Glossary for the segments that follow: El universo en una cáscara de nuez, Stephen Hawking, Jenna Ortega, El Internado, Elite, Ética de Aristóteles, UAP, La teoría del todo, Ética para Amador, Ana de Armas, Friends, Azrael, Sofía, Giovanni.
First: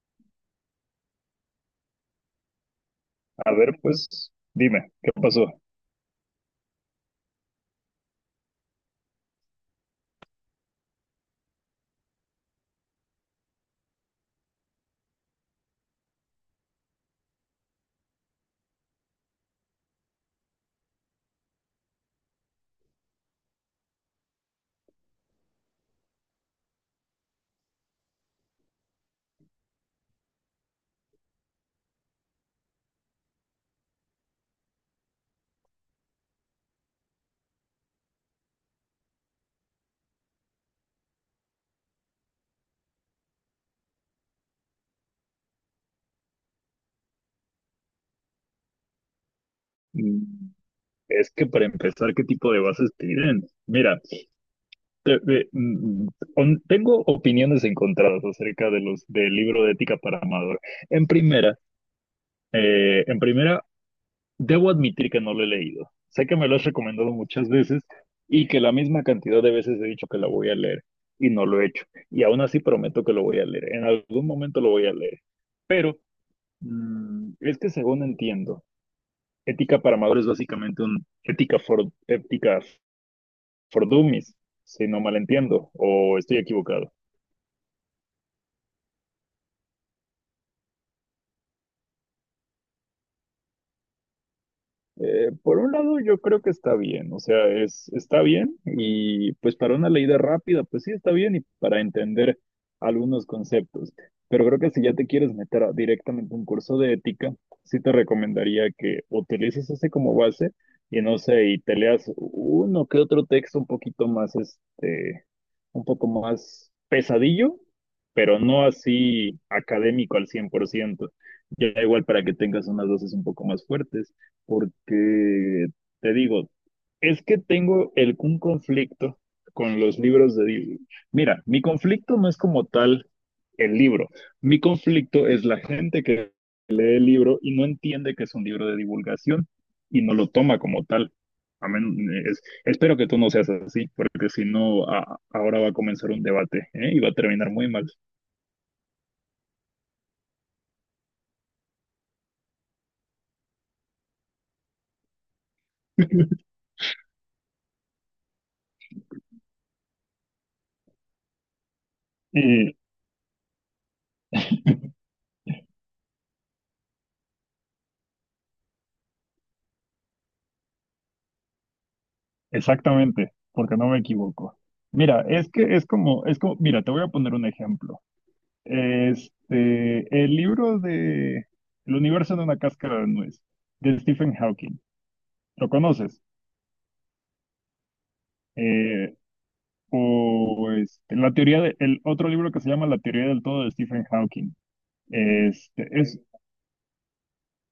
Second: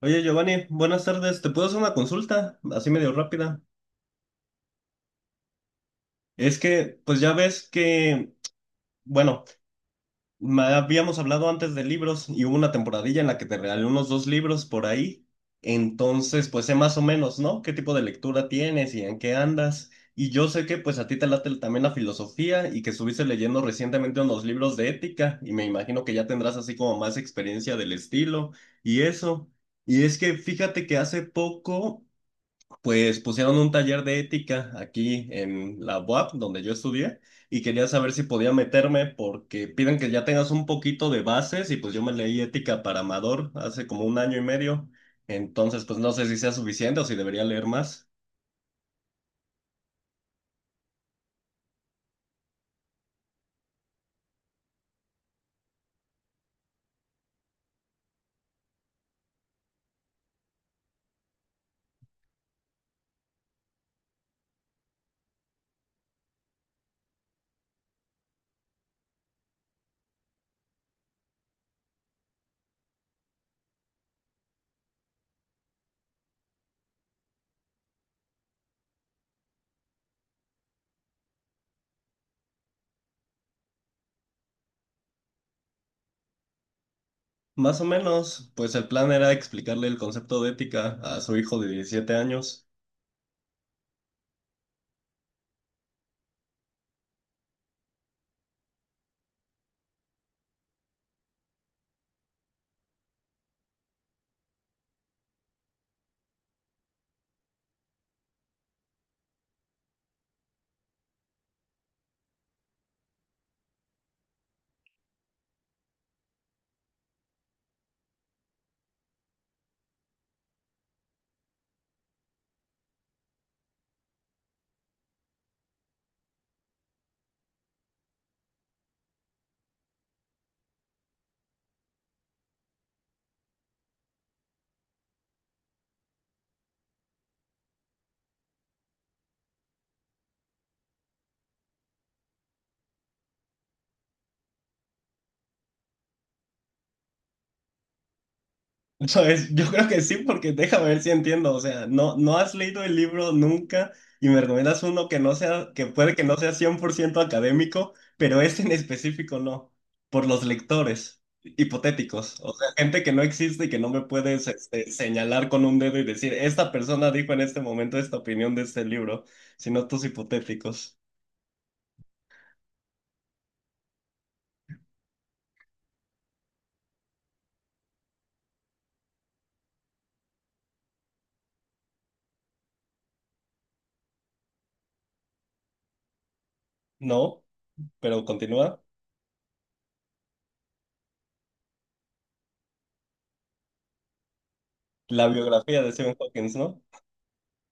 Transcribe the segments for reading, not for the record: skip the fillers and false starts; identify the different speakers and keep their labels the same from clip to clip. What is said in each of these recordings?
Speaker 1: Oye, Giovanni, buenas tardes. ¿Te puedo hacer una consulta? Así medio
Speaker 2: A
Speaker 1: rápida.
Speaker 2: ver, pues dime, ¿qué pasó?
Speaker 1: Es que, pues ya ves que, bueno, me habíamos hablado antes de libros y hubo una temporadilla en la que te regalé unos dos libros por ahí. Entonces, pues sé más o menos, ¿no? ¿Qué tipo de lectura tienes y en qué andas? Y yo sé que, pues a ti te late también la filosofía y que estuviste leyendo recientemente unos libros de ética y me imagino que ya tendrás así como más experiencia del estilo y eso. Y es que fíjate que hace poco pues pusieron un taller de ética aquí en la UAP, donde yo estudié, y quería saber si podía meterme porque piden que ya tengas un poquito de bases y pues yo me leí ética para Amador hace como un año y medio, entonces pues no sé si sea suficiente o si debería leer más.
Speaker 2: Mm, Es que para empezar, ¿qué tipo de bases piden? Mira, te- te- mm, tengo opiniones encontradas acerca de los del libro de ética para Amador. En primera, en primera, debo admitir que no lo he leído. Sé que me lo has recomendado muchas veces y que la misma cantidad de veces he dicho que la voy a leer y no lo he hecho. Y aún así prometo que lo voy a leer. En algún momento lo voy a leer. Pero es que según entiendo, ética para amadores es básicamente un ética for dummies, si no malentiendo, o estoy equivocado.
Speaker 1: Más o menos, pues el plan era explicarle el concepto de ética a su hijo de 17 años.
Speaker 2: Por un lado, yo creo que está bien, o sea, está bien y pues para una leída rápida, pues sí está bien y para entender algunos conceptos. Pero creo que si ya te quieres directamente a un curso de ética, sí te recomendaría que utilices ese como base y no sé, y te leas uno que otro texto un poquito más, este, un poco más pesadillo, pero no así académico al 100%. Ya igual para que tengas unas dosis un poco más fuertes porque te digo, es que tengo un conflicto con los libros de Disney. Mira, mi conflicto no es como tal el libro. Mi conflicto es la gente que lee el libro y no entiende que es un libro de divulgación y no lo toma como tal. Espero que tú no seas así, porque si no, ahora va a comenzar un debate, ¿eh? Y va a terminar muy mal.
Speaker 1: Entonces, yo creo que sí, porque déjame ver si entiendo. O sea, no, no has leído el libro nunca y me recomiendas uno que no sea, que puede que no sea 100% académico, pero este en específico no, por los lectores hipotéticos. O sea,
Speaker 2: Y
Speaker 1: gente que no existe y que no me puedes este, señalar con un dedo y decir, esta persona dijo en este momento esta opinión de este libro, sino tus hipotéticos.
Speaker 2: exactamente, porque no me equivoco. Mira, es que es como, mira, te voy a poner un ejemplo. Este, el libro de El universo en una cáscara de nuez, de Stephen Hawking. ¿Lo conoces?
Speaker 1: No, pero continúa.
Speaker 2: Eh, o este, el otro libro que se llama La teoría del todo de Stephen Hawking.
Speaker 1: La biografía
Speaker 2: Este,
Speaker 1: de Stephen
Speaker 2: es,
Speaker 1: Hawking, ¿no?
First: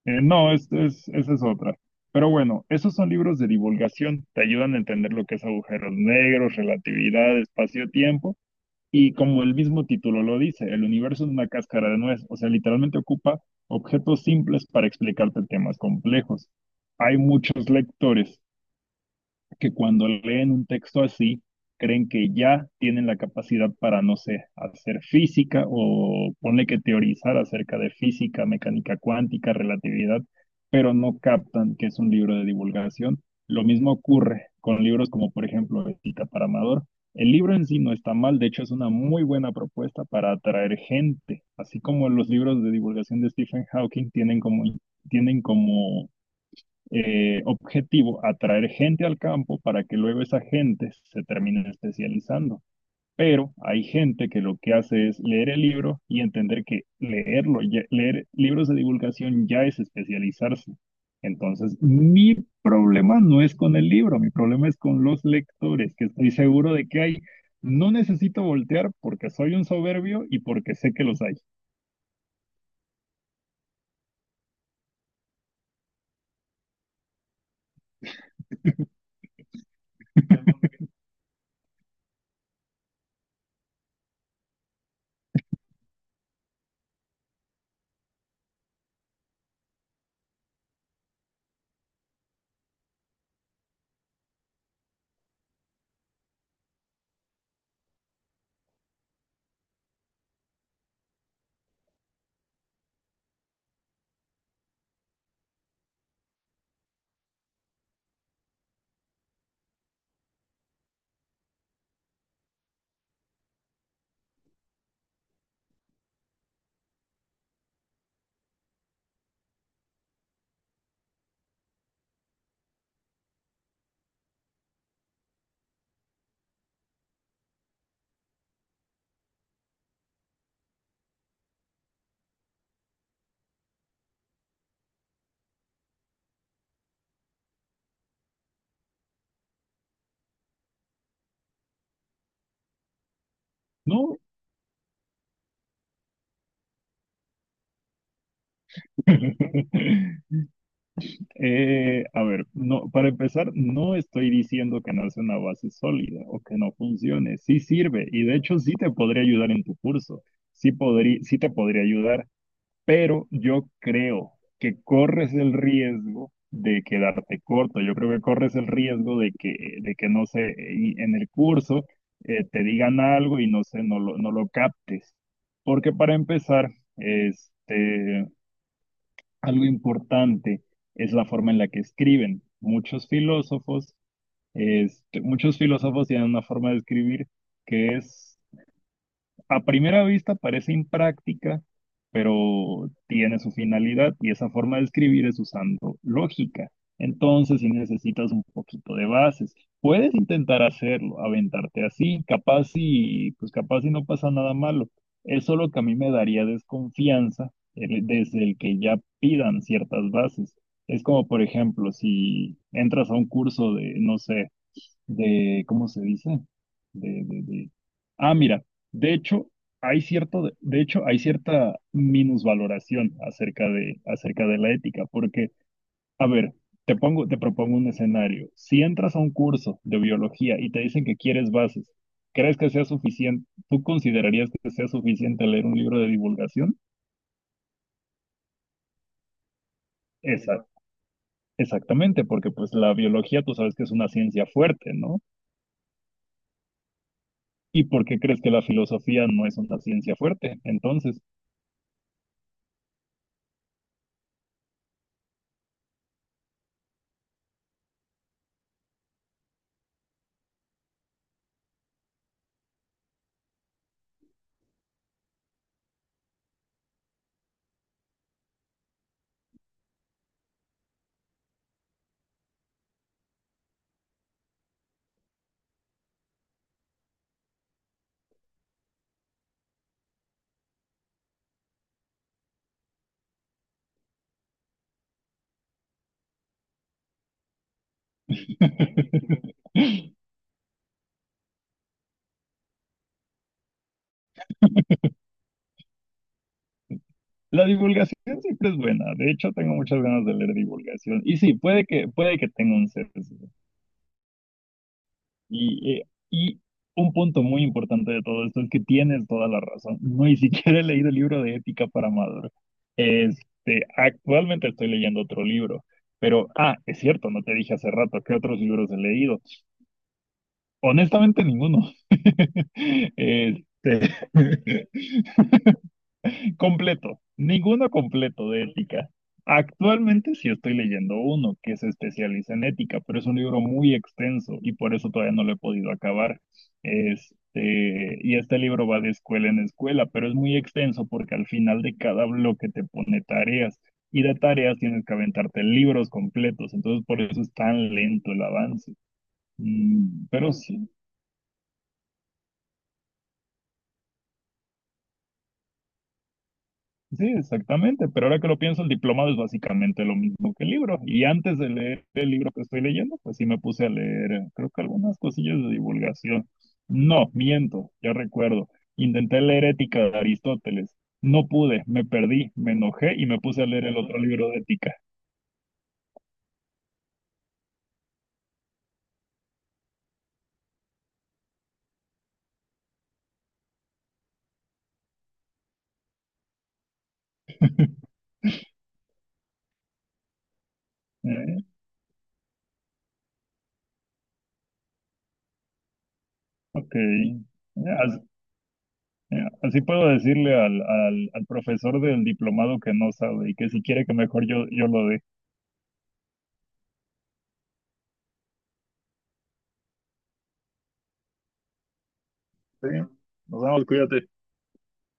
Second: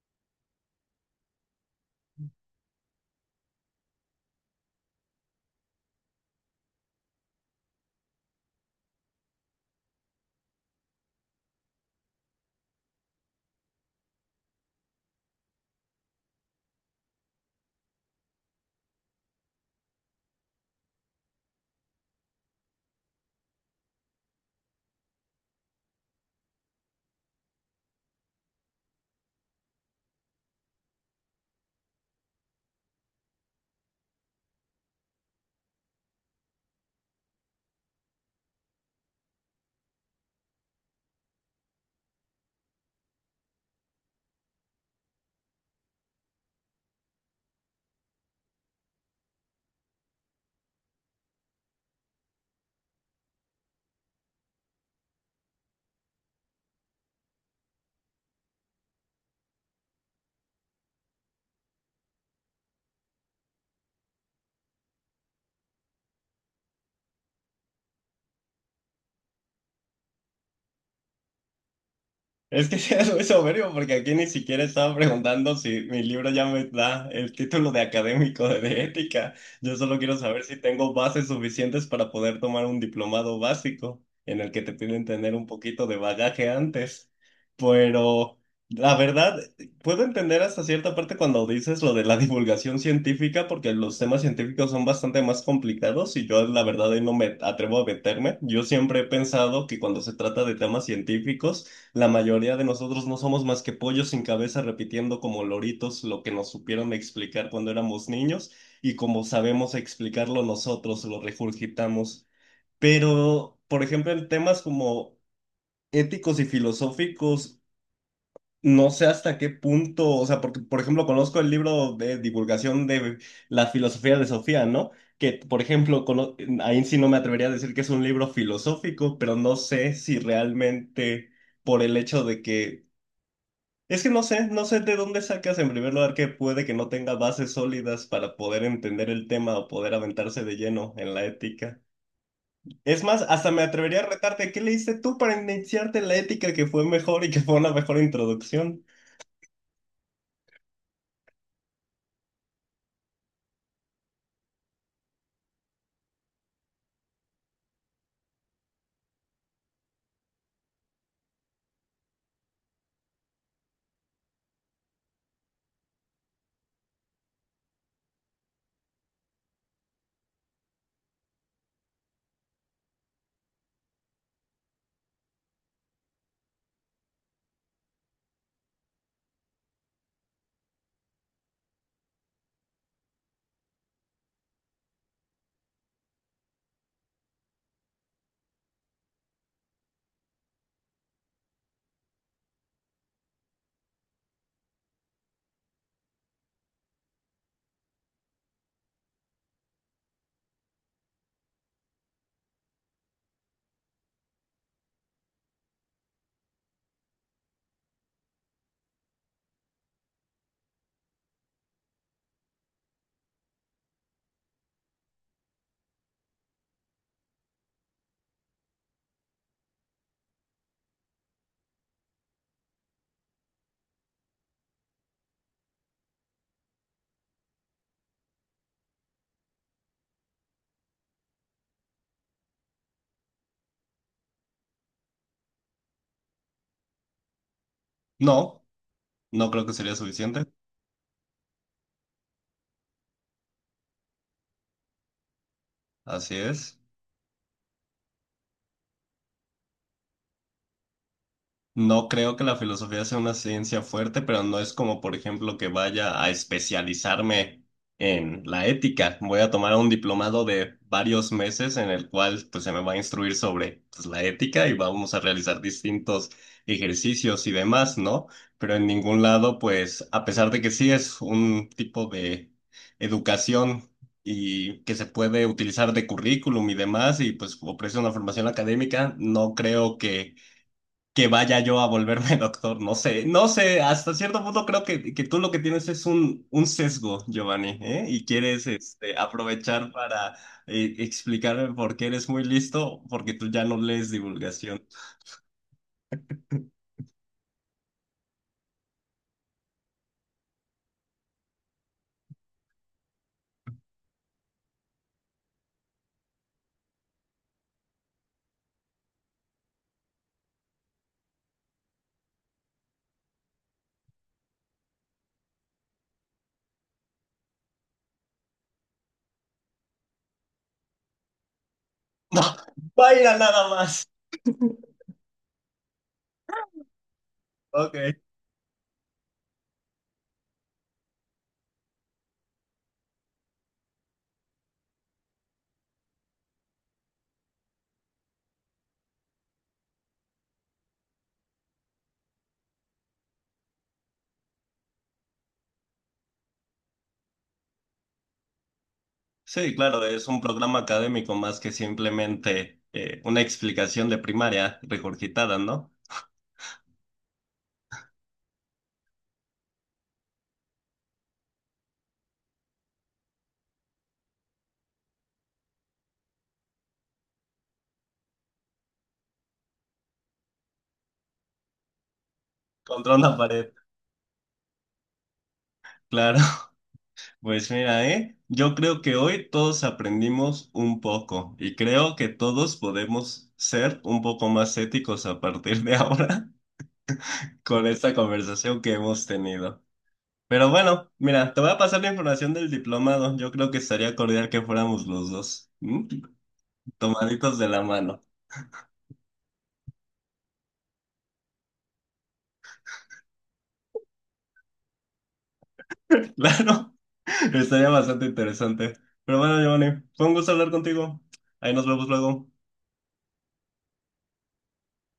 Speaker 2: no, es- Esa es otra. Pero bueno, esos son libros de divulgación, te ayudan a entender lo que es agujeros negros, relatividad, espacio-tiempo. Y como el mismo título lo dice, el universo es una cáscara de nuez, o sea, literalmente ocupa objetos simples para explicarte temas complejos. Hay muchos lectores que cuando leen un texto así, creen que ya tienen la capacidad para, no sé, hacer física o ponle que teorizar acerca de física, mecánica cuántica, relatividad, pero no captan que es un libro de divulgación. Lo mismo ocurre con libros como, por ejemplo, Cita para Amador. El libro en sí no está mal, de hecho es una muy buena propuesta para atraer gente, así como los libros de divulgación de Stephen Hawking tienen como objetivo atraer gente al campo para que luego esa gente se termine especializando. Pero hay gente que lo que hace es leer el libro y entender que leerlo, leer libros de divulgación ya es especializarse. Entonces, mi problema no es con el libro, mi problema es con los lectores, que estoy seguro de que hay. No necesito voltear porque soy un soberbio y porque sé que los hay.
Speaker 1: Es que sí es muy soberbio porque aquí ni siquiera estaba preguntando si mi libro ya me da el título de académico de ética. Yo solo quiero saber si tengo bases suficientes para poder tomar un diplomado básico en el que te piden tener un poquito de bagaje antes. Pero la verdad, puedo entender hasta cierta parte cuando dices lo de la divulgación científica porque los temas científicos son bastante más complicados y yo la verdad ahí no me atrevo a meterme. Yo siempre he pensado que cuando se trata de temas científicos, la mayoría de nosotros no somos más que pollos sin cabeza repitiendo como loritos lo que nos supieron explicar cuando éramos niños y como sabemos explicarlo nosotros, lo regurgitamos. Pero, por ejemplo, en temas como éticos y filosóficos, no sé hasta qué punto, o sea, porque, por ejemplo, conozco el libro de divulgación de la filosofía de Sofía, ¿no? Que, por ejemplo, ahí sí no me atrevería a decir que es un libro filosófico, pero no sé si realmente por el hecho de que es que no sé, no sé de dónde sacas en primer lugar que puede que no tenga bases sólidas para poder entender el tema o poder aventarse de lleno en la ética. Es más, hasta me atrevería a
Speaker 2: No.
Speaker 1: retarte, ¿qué leíste tú para iniciarte en la ética que fue mejor y que fue una mejor introducción?
Speaker 2: A ver, no, para empezar, no estoy diciendo que no es una base sólida o que no funcione. Sí sirve y de hecho sí te podría ayudar en tu curso. Sí podría, sí te podría ayudar, pero yo creo que corres el riesgo de quedarte corto. Yo creo que corres el riesgo de que no sé, y en el curso te digan algo y no sé, no lo captes. Porque para empezar, este, algo importante es la forma en la que escriben. Muchos filósofos, este, muchos filósofos tienen una forma de escribir que es a primera vista parece impráctica, pero tiene su finalidad y esa forma de escribir es usando lógica. Entonces, si necesitas un poquito de bases, puedes intentar hacerlo, aventarte así, capaz y pues capaz y no pasa nada malo. Es solo que a mí me daría desconfianza desde el que ya pidan ciertas bases. Es como, por ejemplo, si entras a un curso de, no sé, de, ¿cómo se dice? De, de, de- Ah, mira, de hecho, hay cierto, de hecho, hay cierta minusvaloración acerca de la ética, porque, a ver, te propongo un escenario. Si entras a un curso de biología y te dicen que quieres bases, ¿crees que sea suficiente? ¿Tú considerarías que sea suficiente leer un libro de divulgación?
Speaker 1: No, no creo que sería suficiente.
Speaker 2: Esa, exactamente, porque pues la biología tú sabes que es una ciencia fuerte, ¿no?
Speaker 1: Así es.
Speaker 2: ¿Y por qué crees que la filosofía no es una ciencia fuerte? Entonces,
Speaker 1: No creo que la filosofía sea una ciencia fuerte, pero no es como, por ejemplo, que vaya a especializarme en la ética. Voy a tomar un diplomado de varios meses en el cual pues, se me va a instruir sobre pues, la ética y vamos a realizar distintos ejercicios y demás, ¿no? Pero en ningún lado, pues, a pesar de que sí es un tipo de educación y que se puede utilizar de currículum y demás, y pues ofrece una formación académica, no creo que vaya yo a volverme doctor, no sé, no sé, hasta cierto punto creo que tú lo que tienes es un sesgo, Giovanni, ¿eh? Y quieres este, aprovechar para explicarme por qué eres muy listo, porque tú ya no lees divulgación.
Speaker 2: la divulgación siempre es buena. De hecho, tengo muchas ganas de leer divulgación. Y sí, puede que tenga un sesgo. Y, eh, y un punto muy importante de todo esto es que tienes toda la razón. No ni siquiera he leído el libro de ética para Amador. Este, actualmente estoy leyendo otro libro. Pero, ah, es cierto, no te dije hace rato qué otros libros he leído. Honestamente, ninguno.
Speaker 1: No, vaya
Speaker 2: Este,
Speaker 1: nada más.
Speaker 2: completo, ninguno
Speaker 1: Ok.
Speaker 2: completo de ética. Actualmente sí estoy leyendo uno que se especializa en ética, pero es un libro muy extenso y por eso todavía no lo he podido acabar. Este, y este libro va de escuela en escuela, pero es muy extenso porque al final de cada bloque te pone tareas y de tareas tienes que aventarte libros completos, entonces por eso es tan lento el avance.
Speaker 1: Sí, claro,
Speaker 2: Mm,
Speaker 1: es un
Speaker 2: pero
Speaker 1: programa
Speaker 2: sí,
Speaker 1: académico más que simplemente una explicación de primaria regurgitada, ¿no?
Speaker 2: sí, exactamente, pero ahora que lo pienso, el diplomado es básicamente lo mismo que el libro. Y antes de leer el libro que estoy leyendo, pues sí me puse a leer, creo que algunas cosillas de divulgación. No, miento, ya recuerdo. Intenté leer Ética de Aristóteles. No pude, me perdí, me
Speaker 1: Contra
Speaker 2: enojé y
Speaker 1: una
Speaker 2: me puse a
Speaker 1: pared,
Speaker 2: leer el otro libro de Ética.
Speaker 1: claro. Pues mira, ¿eh? Yo creo que hoy todos aprendimos un poco y creo que todos podemos ser un poco más éticos a partir de ahora con esta conversación que hemos tenido. Pero bueno, mira,
Speaker 2: Eh,
Speaker 1: te voy a pasar la información del diplomado. Yo creo que estaría cordial que fuéramos los dos, ¿m?
Speaker 2: ok.
Speaker 1: Tomaditos de la
Speaker 2: As-
Speaker 1: mano.
Speaker 2: eh, Así puedo decirle al, al profesor del diplomado que no sabe y que si quiere que mejor yo lo dé.
Speaker 1: Claro, estaría bastante interesante. Pero bueno, Giovanni, fue un gusto hablar contigo. Ahí nos vemos luego.
Speaker 2: Sí. Nos vemos, cuídate.